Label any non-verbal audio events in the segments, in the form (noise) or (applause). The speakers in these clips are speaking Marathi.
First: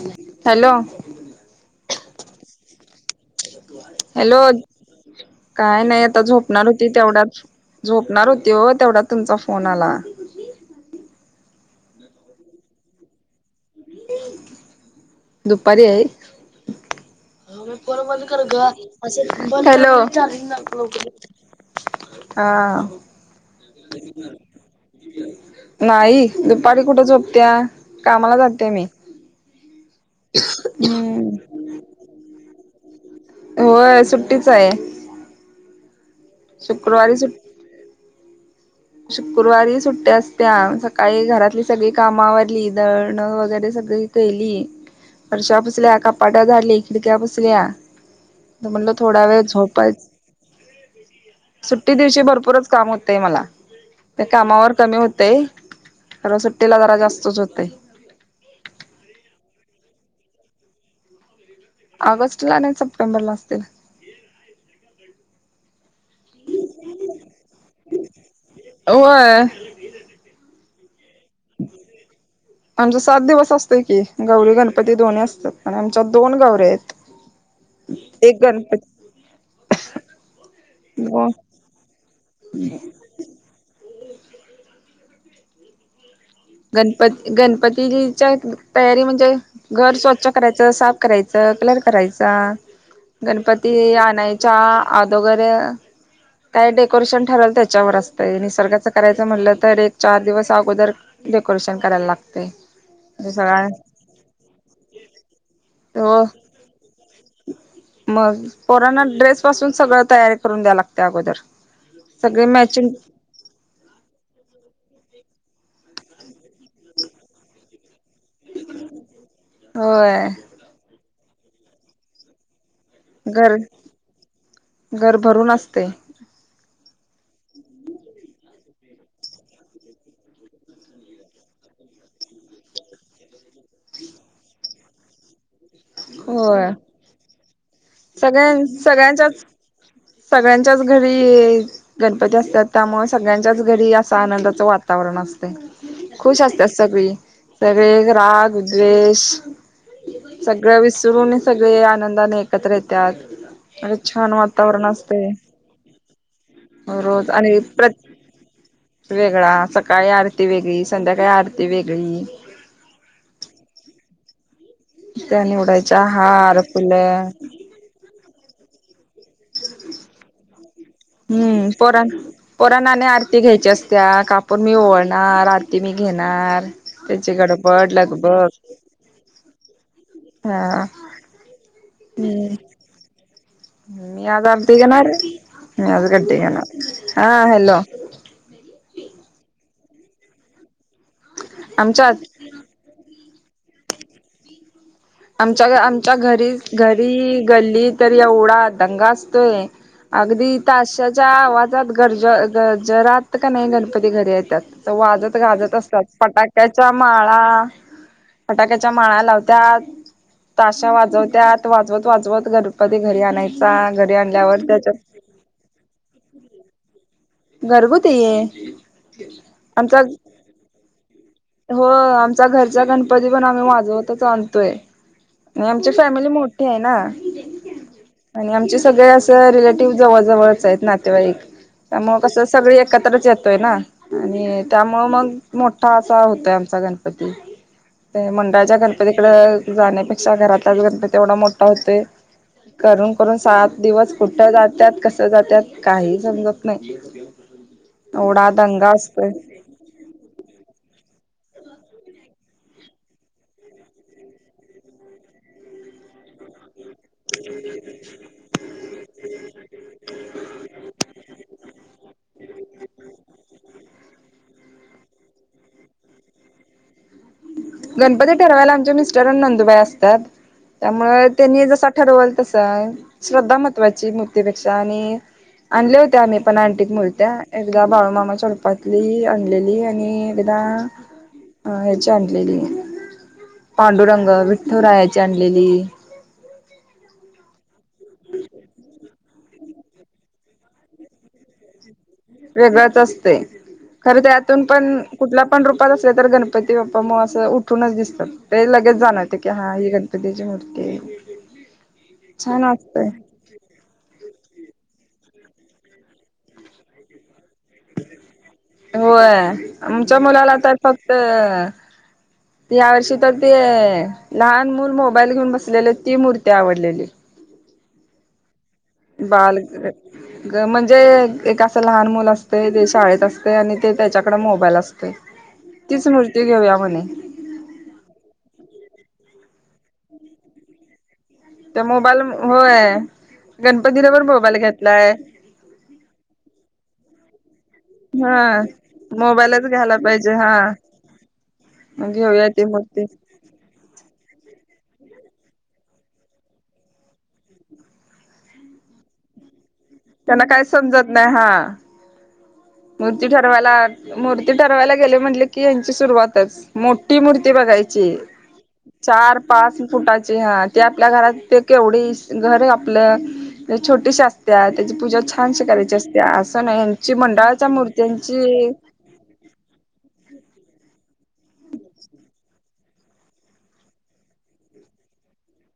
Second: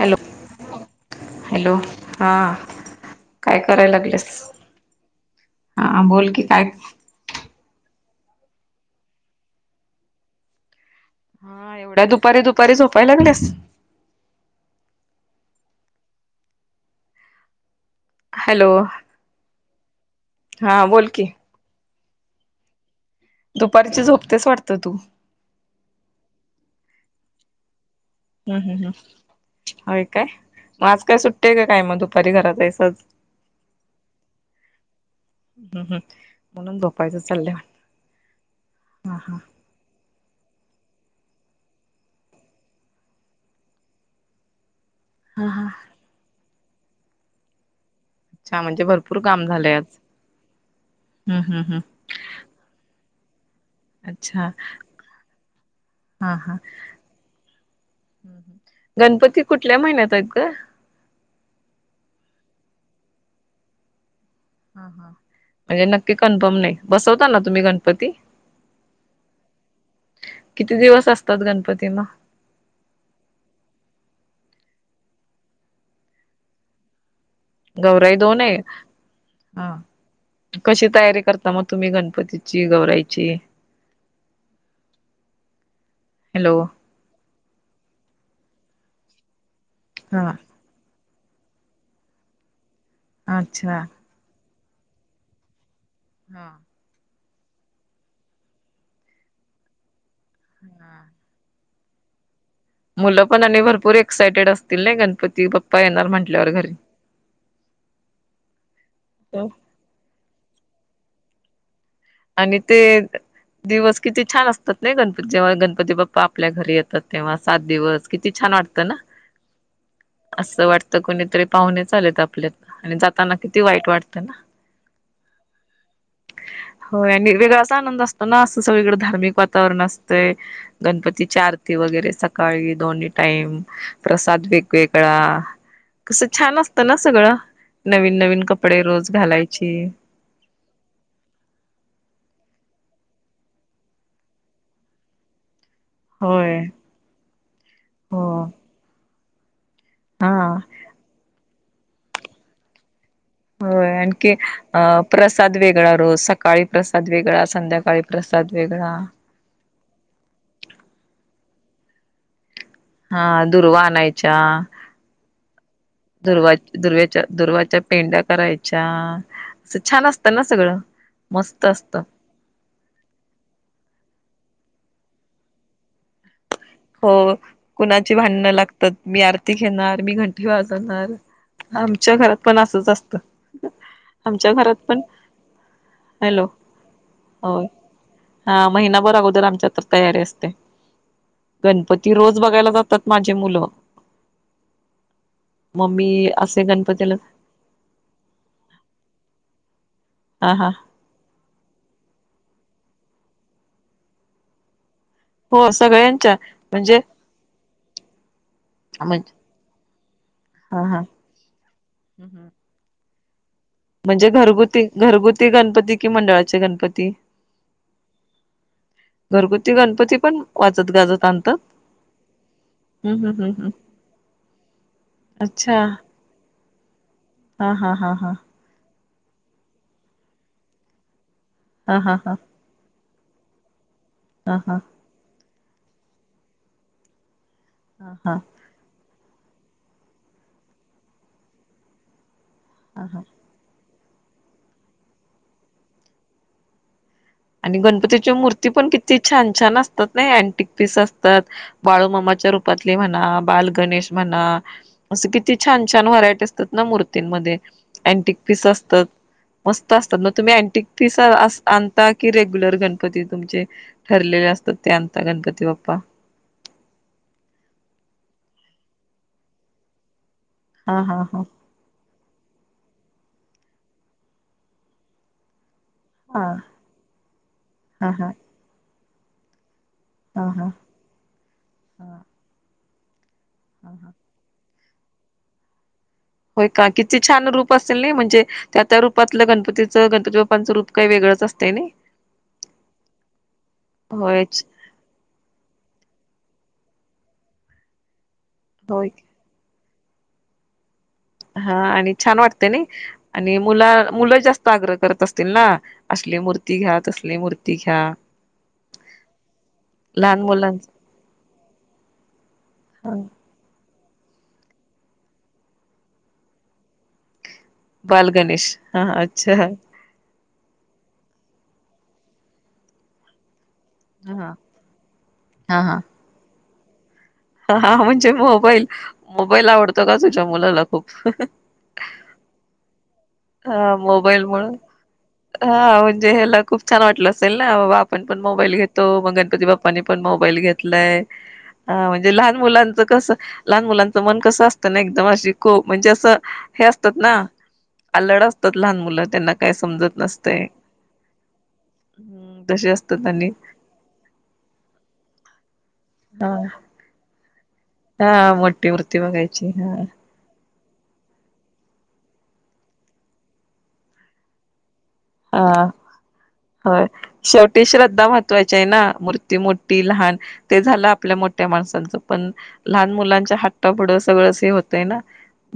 हॅलो हॅलो हा काय करायला लागलेस हॅलो काय हा नाही आता बोल की काय झोपणार होती तेवढयात झोपणार होती ओ तेवढयात तुमचा फोन आला. हा एवढ्या दुपारी दुपारी झोपाय लागल्यास? दुपारी आहे हॅलो हॅलो हा बोल की हा दुपारची झोपतेच वाटतं तू नाही दुपारी कुठ झो त्या का हम्, हम्, हम हाय काय मग आजकाय हम्म सुट्टी हाय काय मग दुपारी घरात आहेस? परत होय सुट्टीच आहे हम्म हम्म म्हणून शुक्रवारी झोपायचं सुट चाललंय वाटतं. हा हा शुक्रवारी सुट्टया आस त्या सकाळी घरातली सगळी काम आवरली दळणं वगैरे सगळी केली. हा फर्षा हा पूसल्या, कपाट झाडकी, खिडक्या पुसल्या अच्छा म्हणजे म्हणलं भरपूर थोडा वेळ काम झालंय आज झोपायच हम्म हम्म सुट्टी हम्म दिवशी भरपूरच काम होत ते मला ते अच्छा कामावर कमी होतय हा खर हा सुट्टीला जरा जास्तच होतय. ताक ऑगस्ट ला नाही सप्टेंबरला आसतील हा, हा म्हणजे नक्की कन्फर्म नाही बसवतो ना तुम्ही गणपती? होय किती दिवस आस आमचा सात दिवस असतोय कि गौरी गण पती दोन्ही आसत्यात आणि आमच्या दोन गौवर्या आहेत. गौराई एक दोन आहे गणपती हा कशी तयारी हो करता मग तुम्ही गणपतीची गौराईची? हॅलो. गणपती गणपती जीच्या तयारी म्हणजे घर स्वच्छ हा करायचं साफ करायचं कलर करायचा अच्छा गणपती आणाय च्या आदोगर हा. काय डेकोरेशन ठरल त्याच्यावर असतंय निसर्गाचं करायचं म्हटलं तर एक चार दिवस आगोदर डेकोरेशन कराय लागते मुलं पण आणि सगळ्या भरपूर एक्सायटेड असतील ना गणपती बाप्पा येणार हो म्हंटल्यावर घरी मग पोरांना ड्रेस पासून सगळं तयारी करून द्यालागते अगोदर सगळे आणि ते मॅचिंग दिवस किती छान असतात नाही गण जेव्हा गणपती बाप्पा आपल्या घरी येतात तेव्हा सात दिवस किती छान वाटत ना होय असं वाटत कुणीतरी पाहुणे च आलेत आपल्यात आणि जाताना घर किती वाईट वाटतं ना. घर भरून असते होय आणि वेगळाच आनंद असतो ना असं सगळीकडे धार्मिक वातावरण असतंय गणपतीची आरती वगैरे सकाळी दोन्ही टाईम प्रसाद वेगवेगळा कसं छान होय असतं ना सगळं नवीन नवीन सगळ्यां कपडे रोज सगळ्यांच्याच घालायची सगळ्यांच्याच घरी गणपती असतात त्यामुळे सगळ्यांच्याच घरी असं आनंदाचं वातावरण असत खुश होय असतात सगळी सगळे हो राग द्वेष हा सगळं विसरून सगळे आनंदाने एकत्र येतात हो अरे आणखी छान वातावरण अं असते प्रसाद वेगळा रोज सकाळी प्रसाद रोज वेगळा आणि प्र संध्याकाळी प्रसाद वेगळा वेगळा सकाळी आरती वेगळी संध्याकाळी आरती वेगळी हा दुर्वा आणायच्या त्या निवडायच्या दुर्वा हार दुर्व्याच्या फुलं दुर्वाच्या पेंड्या करायच्या असं छान असतं ना सगळं मस्त हम्म असतं पोरां पोरांना आरती घ्यायच्या असत्या का मी ओळनार आरती मी घेणार हो त्याची गडबड कुणाची लगबग भांडणं लागतात मी आरती घेणार मी घंटी हा वाजवणार आमच्या घरात पण असंच असत मी आज आरधी घेणार मी आज गद्दी हॅलो घेणार हा होय हॅलो हा महिनाभर अगोदर आमच्या तर तयारी असते गणपती आमच्यात रोज बघायला जातात माझ्या मुल आमच्या आमच्या घरी घरी गल्ली तर एवढा दंगा असतोय अगदी हा हा ताशाच्या आवाजात गरज गजरात का नाही गणपती घरी येतात वाजत हो गाजत असतात सगळ्यांच्या फटाक्याच्या म्हणजे माळा फटाक्याच्या माळा हा लावतात ताश्या हा वाजवत्यात वाजवत वाजवत गणपत घरी आणाय म्हणजे घरगुती घरगुती गणपती कि मंडळाचे गणपती घरगुती (inaudible) ये आमचा त्या हो आमचा घरचा गणपती हम्म पण हम्म आम्ही हम्म वाजवतच आणतोय आणि अच्छा आमची फॅमिली मोठ मोठी आहे ना हा हा हा हा आणि आमचे सगळे असं रिलेटिव्ह जवळजवळच आहेत नातेवाईक हा (inaudible) हा मग हा कस सगळी एक च येतोय ना हा आणि हा त्यामुळ मग मोठा असा होतय आमचा गणपती हा ते हा मुंडाळाचा गणपती इड जाण्यापेक्षा घरातच घण तेवढा मोठा होते हा करून हा करून सात दिवस कुठं जातात कस जातात काही समजत नाही आणि गणपतीची एवढा मूर्ती पण दंगा किती असतोय छान छान असतात ना अँटिक पीस असत बाळू मामाच्या रूपातली म्हणा बाल गणेश म्हणा अस किती छान छान व्हरायटी असतात ना मूर्ती त्य मधे अँटिक पीस मस्त अस्ता मॅग तुमी अँटिक अस अनत कि रेग्युलर गणपती तुमचे ठरलेले असतात ते अता गणपती बाप्पा (inaudible) गणपती ठरवायला आमचे मिस्टर आणि नंदुबाई असतात हा हा त्यामुळे हा त्यांनी जसा ठरवल तसं आहे श्रद्धा महत्त्वाची मूर्तीपेक्षा आणि आणले होते आम्ही हा पण आंटीत मुलत्या एकदा हा हा बाळूमामा चलपात मी आणलेली आहे मी एकदा हा हा (inaudible) अ हा (unintelligible) पांडू हा रंग वि विठुराया ची आणलेली होय का किती छान रूप अस नाही म्हणजे त्या रपातलं गणपतीचं गणपती बाप्पांच रूप काही वेगळंच असतय नाही. वेगळंच असतय. खर होय त्यातून पण कुठल्या पण रूपात असल्या तर गणप ती बाप्पा म असं उठूनच दिसत. ते लगेच होय जाणवत की हा ही गण पतीची मुर्तीय. हा आणि छान वाटतय नाई आणि मुला मुलं जास् आग्रह करत असतील ना, असली मूर्ती घ्या, तसली मूर्त होय, आमच्या लहान मुलाला तर मुलांच फक्त, या वर्षी तर ते लहान मुल मोबाईल घेऊन बसलेल, ती मूर्ती आवडलेली. बाल गणेश. हा अच्छा. ग म्हणजे एक असं लहान मुल असतय, ते शाळेत असतय आणि ते त्याच्याकडे हा मोबाईल असतय, हा तीच मूर्ती घेऊया (unintelligible) (unintelligible) (unintelligible) हा म्हणजे मोबाईल, मोबाईल आवडतो का तुझ्या मुलाला खूप. (unintelligible) त्या मोबाईल मु होय. हा गणपतीला पण मोबाईल मोबाईलमुळं घेतलाय म्ह हा म्हणजे ह्याला खूप छान वाटलं असेल ना, बाबा आपण पण हा. मोबाईल घेतो, मग गणपती मोबाईलच घ्यायला बाप्पानी पण पाहिजे हा मोबाईल घेतलाय. हा म्हणजे घेऊया लहान ती मुलांच मूर्ती कस, लहान मुलांच मन कस अस एकदम अशी को म्हणजे असं, हे असतात ना, अल्लड असतात लहान मुलं, त्यांना काय समजत त्यांना नसतय. काय समजत नाही हा. हम्म तशी मूर्ती असतात आणि ठरवायला, मूर्ती ठरवायला गेले म्हटले की, हे हा सुरवातच मोठी मूर्ती बघायची. हा मोठी (unintelligible) मूर्ती चार बघायची पाच हा फुटाची ते आपल्या घरात ते केवढी घर आपलं, छोटीशी असतया त्याची पूजा छानशी हा करायची असते, असं नाही. होय. यांची मंडळात शेवटी श्रद्धा महत्वाचीय ना मूर्ती मोठी, लहान ते ल आपल्या मोठ्या माणसाच पण, लहान मुलांच्या हट्टापुढं सगळच हे होतय ना,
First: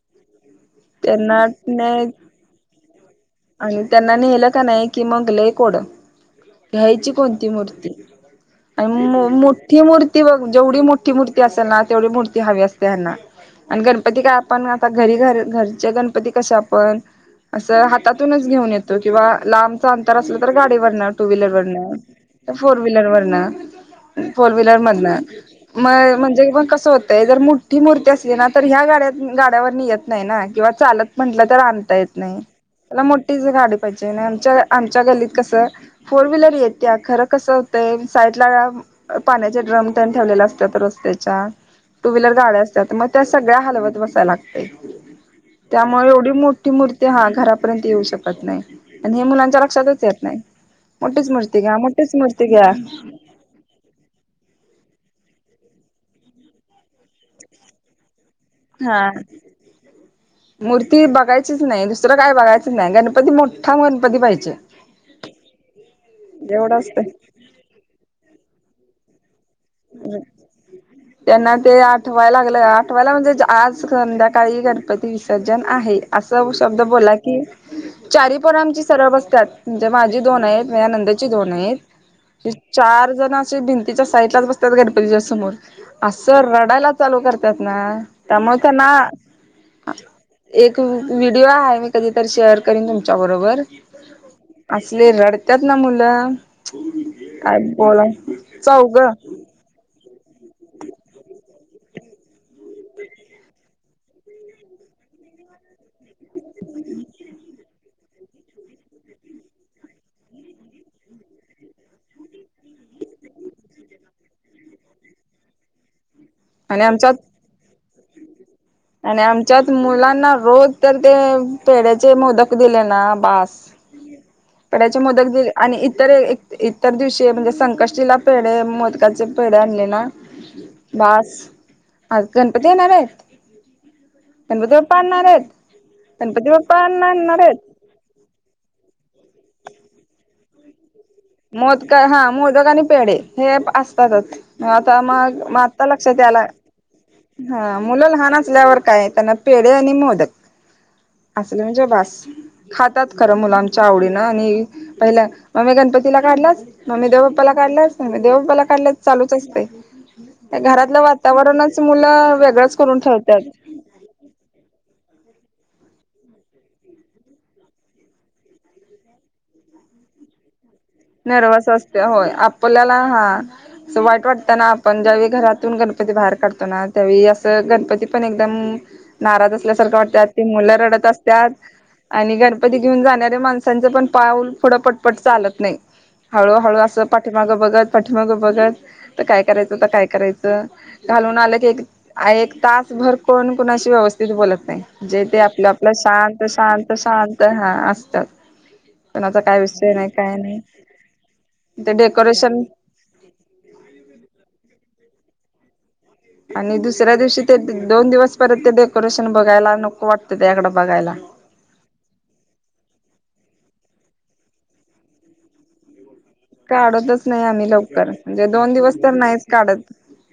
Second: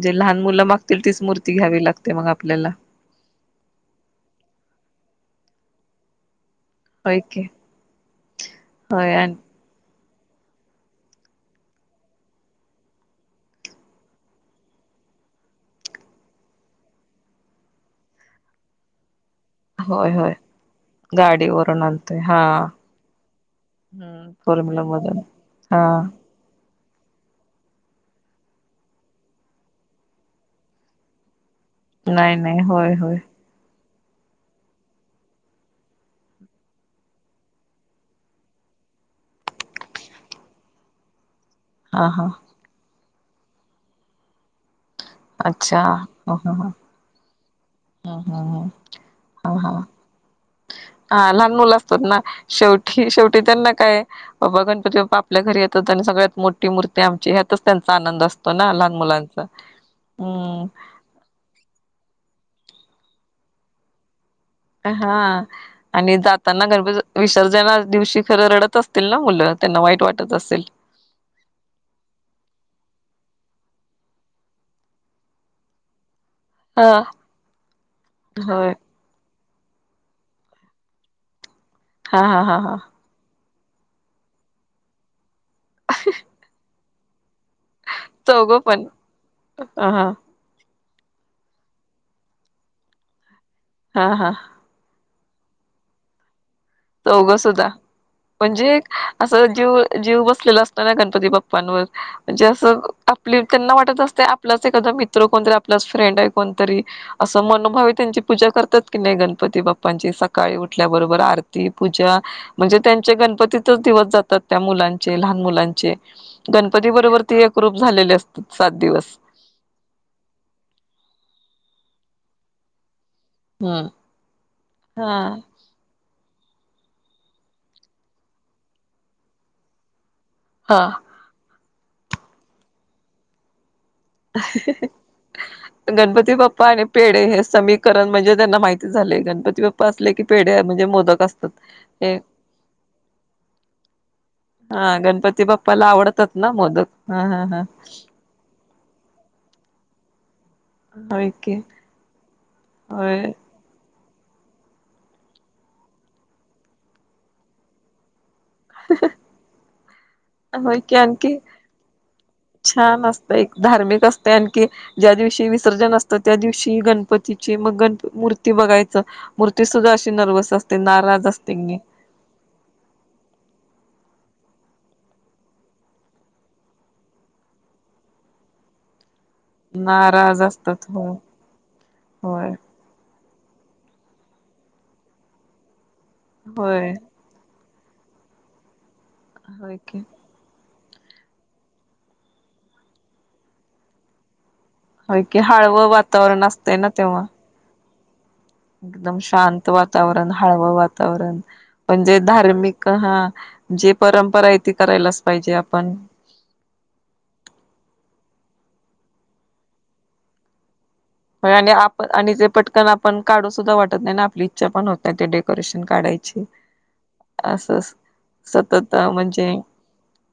जे लहान मुलं माग तील तीच त्यांना मूर्ती घ्यावी लागते मग आपल्याला. आणि त्यांना नेलं का नाही कि मग लय कोडं. घ्यायची होय की कोणती मूर्ती, आणि मो मोठी मूर् त जेवढी मोठी मूर्ती असेल ना, तेवढी मूर्ती हवी असते ह्यांना, आणि गणपती काय आपण आता घरी घर घरचे गणपती कसे आपण असं त्यातूनच घेऊन येतो किंवा लांबच होय अंतर होय असलं, तर गाडीवरन, टू व्हिलर वरन, गाडीवरून आणतोय हा फोर व्हीलर वरन, फोर व्हीलर मधन हा म म्हणजे कस होतय जर मुठ्ठी मूर्ती असली ना तर ह्या गाड्या गाड्यावरनी येत नाही ना किंवा चालत म्हनल तर आणता येत नाही. त्याला मोठीच गाडी पाहिजे आमच्या आमच्या गल्लीत कसं फोर व्हीलर येत ते खरं कसं होतंय साईडला पाण्याचे ड्रम त्यांनी ठेवलेला असत रस्त्याच्या हा टू हा व्हीलर गाड्या असतात म त्या सगळ्या हलवत बसाय लागतय अच्छा त्यामुळे एवढी मोठी मूर्ती हा घरा ह ह ह हा लक्षातच येत नाही हा मोठीच लहान मूर्ती मुलं घ्या असतात मोठीच ना मूर्ती घ्या शेवटी शेवटी त्यांना काय बाबा गणपती बाप्पा आपल्या घरी येतात आणि सगळ्यात मोठी मूर्ती आमची ह्यातच त्यांचा आनंद असतो ना लहान हा मुलांचा. हम्म मूर्ती बघायचीच नाही दुसरं काय बघायचं नाही गणपती मोठा गणपती पाहिजे. हा आणि जाताना एवढं गणपती असतंय विसर्जना दिवशी खरं रडत असतील ना मुलं त्यांना वाईट वाटत असेल. त्यांना ते आठवायला लागलं आठवायला म्हणजे आज संध्याकाळी गणपती विसर्जन आहे. असं शब्द ह बोला की चारीपण होय आमची सरळ बसतात म्हणजे माझी दोन आहेत मया नंदेची दोन आहेत हा हा हा हा चार जण भिंतीच्या साईड ला त्यात गणपतीच्यासमोर असं रडायला चालू करता त्यामुळे ना चौघं पण हा त्यांना हा एक व्हिडिओ आहे मी कधीतर शेअर करीन मी तुमच्या बरोबर हा हा असले रड त्यात ना मुलं काय चौघसद्धा बोला म्हणजे चौघ असं जीव जीव बसलेला असत ना गणपती बाप्पांवर म्हणजे असं आपली त्यांना वाटत असते आपलाच एखादा मित्र कोणतरी आपलाच फ्रेंड आहे कोणतरी असं मनोभावि त्यांची पूजा करतात की नाही गणपती बाप्पांची सकाळी उठल्याबरोबर आर ती पूजा म्हणजे त्यांचे गणपतीतच दिवस जातात त्या मुलांचे लहान मुलांचे आणि गणपती आमच्यात बरोबर ते एक रूप झालेले असते आणि आमच्यात मुलांना रोज तर ते पेड्याचे मोदक दिले ना. पास हम्म पड्याचे मोदक हा दिले आणि इतर. इ तर इतर दिवशी म्हणजे संकष्टीला पेढ मोदकाचे पेढ आणले ना हा बास आज गणपती येणार हाय गणपती बाप्पा आणि पेढे हे समीकरण म्हणजे त्यांना माहिती झालेय गणपती गणपती बाप्पा असले पेढे हाय म्हणजे मोदकतो मोदक हा मोदक आणि पेढ हे असतातच हा आता मग गणपती आत्ता बाप्पाला लक्षात आवडतात याल ना मोदक हा हा हा ह मुलं लहान असल्यावर काय त्यांना पेढ आणि मोदक. होय की असलं म्हणजे बास खातात होय खरं मुलं आमची आवडी ना नी पहिल्या आम्ही गणपती तिला काढलस मम्मी देव बाप्पाला काढलं मम्मी देवबाप्पाला काढलसं चालूच असतय त्या होय की घरातलं आणखी वातावरणच मुलं वेगळच करून छान असतं ठेवतात. शी विसर्जन असत त्या दिवशी गणपतीची मग गण मूर्ती बघायच मूर्ती सुद्धा अशी नर्वस असं. नर्व्हस असत्या होय आपल्याला हा. असं वाईट वाटत ना पण ज्यावेळी घरातून गणपती बाहेर काढतो ना त्यावेळी असं गणपती पण एकदम. नाराज असल्यासारखं वाटतात नाराज ते मुलं असतात रडत हो असतात आणि होय गणपती घेऊन जाण्यात ते माणसांचं पण पाऊल पुढे पटपट चालत नाही हळूहळू होय असं पाठीमागं बघत पाठीमाग बघत त काय करायचं होय आता की काय करायचं. घालून आल की एक एक तासभर कोण कोणाशी व्यवस्थित बोलत नाही. नई होय जे की तेे आपलं हळवं आपलं शांत वातावरण असतंय ना शांत तेव्हा शांत हा असं. तर. एकदम शांत वातावरण नाही हळवं वा तावरण ते पण जे डेकोरेशन धार्मिक हा जी परंपरा आहे ती करायलाच पाहिजे आपण आणि दुसऱ्या दिवशी ते दोन दिवस परत ते डेकोरेशन बघायला नको वाटतं त्याकडं बघायला आणि आप आणि ते पटकन आपण काढू सुद्धा वाटत नाही आणि आपली इच्छा पण होतय ते डेकोरेशन काढायची काढतच नाही अस आम्ही लवकर म्हणजे दोन सतत दिवस तर नाहीच म्हणजे काढत.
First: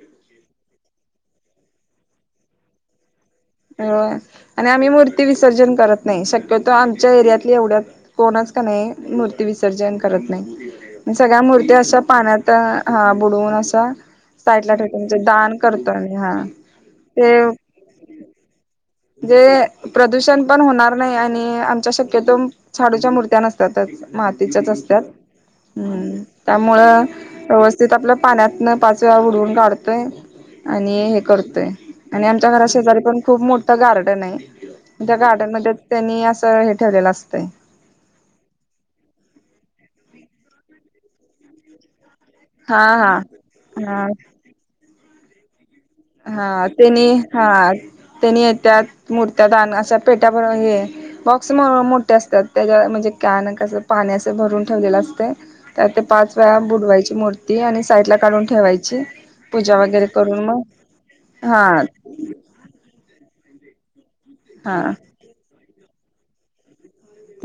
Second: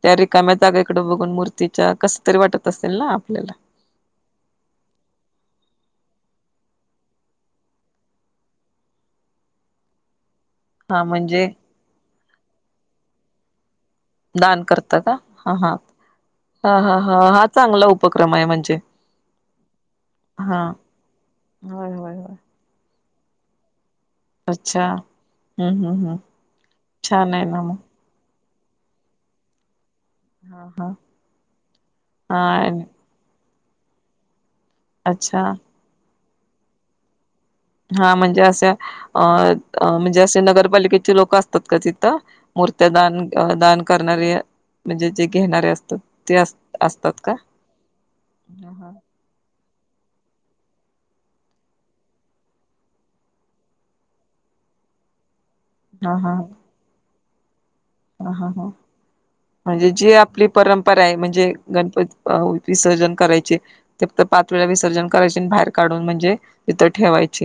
त्या रिकाम्या जागा इकड बघून मूर्ती तिच्या कस तरी वाटत असेल ना आपल्याला अ आम्ही मूर्ती विसर्जन करत नाही शक्यतो आमच्या एरियातली एवढ्या कोणच कणी मूर्ती विसर्जन करत हा नाही सगळ्या म्हणजे मूर्ती अशा पाण्यात आता हा बुडवून असा दान करत का ह हा आम्ही हा ह ह ह हा ते चांगला उपक्रम आहे म्हणजे. जे प्रदूषण पण हा होणार नाही आणि आमच्या होय होय शक्यतो होय शाडूच्या मूर्ती त्या नसतातच मातीच्याच अच्छा असतात, हम्म त्यामुळे छान आहे ना मग व्यवस्थित आपलं पाण्यातन पाच वेळा बुडवून काढ हा हा आणि हे करतोय आणि आमच्या घराात हा शेजारी पण खूप मोठ तर गार्डन आहे त्या अच्छा गार्डनमध्ये त्यांनी अस तर हे ठेवलेलं असत हा म्हणजे असे अ म्हणजे असे नगरपालिकेची लोक असतात का ति हा मूर्त्या हा दान दान हा करणारे म्हणजे ते घेणारे असतील हा त्यांनी हा त्यांनी त्या हा मूर्त्या दान अस त्याच्या पेट्या भ हे बॉक्स मोठे असतात, त्याच्या म्हणजे कॅन कसं पाणी असं भरून ठेवलेलं असतं. त्या ते हा ह पाच वेळा बुडवायची मूर्ती ते आणि साईड ला काढून ह ह ठेवायची पूजा म्हणजे वगैरे जी करून आपली मग परंपरा म्हणजे हा गणपती विसर्जन. करायचे ते तर पाचवीला हा विसर्जन करायचे बाहे काढून म्हणजे ते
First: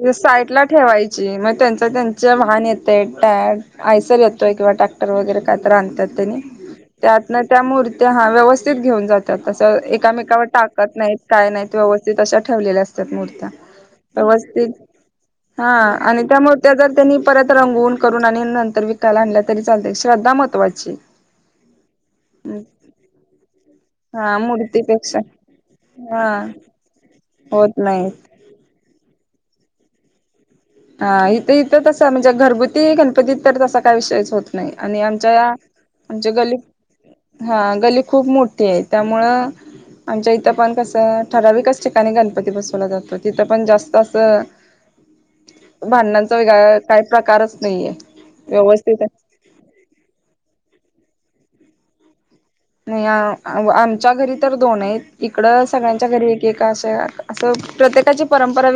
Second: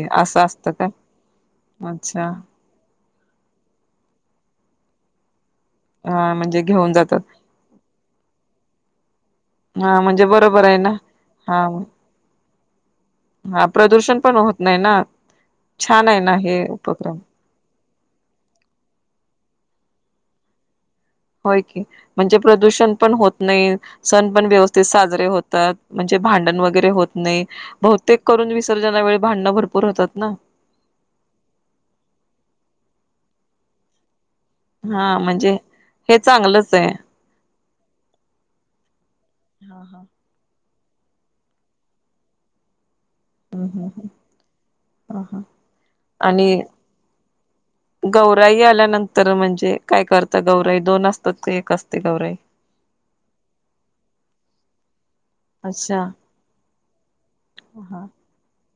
त साईटला ठेवायची मग, त्यांच त्यांच अच्छा वाहन येतय टॅ आयसर येतोय किंवा टॅक वगैर हा म्हणजे घेऊन जातात त्यात न त्या मुर्त्या हा व्यवस्थित घेऊन जातातत, हा म्हणजे एकामेकावर बरोबर आहे ना टाकत नाही, काय हा नाही व्यवस्थित अशा. ठेवलेला अस हा प्रदूषण पण होत नाही ना छान आहे हा ना त्यामुळे हे त्याचा उपक्रम त्यांनी परत फोन करून आणि नंतर विकायला आणल्या तरी चालते श्रद्धा महत्वाची. होय की म्हणजे प्रदूषण पण होत नाही, सण हा पण व्यवस्थित मूर्तीपेक्षा साजरे होतात, म्हणजे हा भांडण वगैरे होत नाही. होत नाहीत बहुतेक करून विसर्जनावेळी भांडणं भरपूर होतात ना. हा इथ इथं तसं म्हणजे घरगुती गणपती तर तसा काय विषयच होत नाही आणि हा आमच्या, म्हणजे हे म्हणजे गल्ली, चांगलंच आहे हा गल्ली खूप मोठी आहे. त्यामुळे हा हा आमच्या इथं पण ठराविकच ठिकाणी गणपती बसवला जातो. तिथं पण हम्म जास्त हम्म असं ह भांडणांचा आणि वेगळा काही प्रकारच नाहीये गौराई व्यवस्थित आल्यानंतर म्हणजे काय करता गौराई दोन असतात का एक असते गवराई? नाही आमच्या घरी तर दोन आहे इकड अच्छा सगळ्यांच्या घरी एक एक (unintelligible) असं हा प्रत्येकाची परंपरा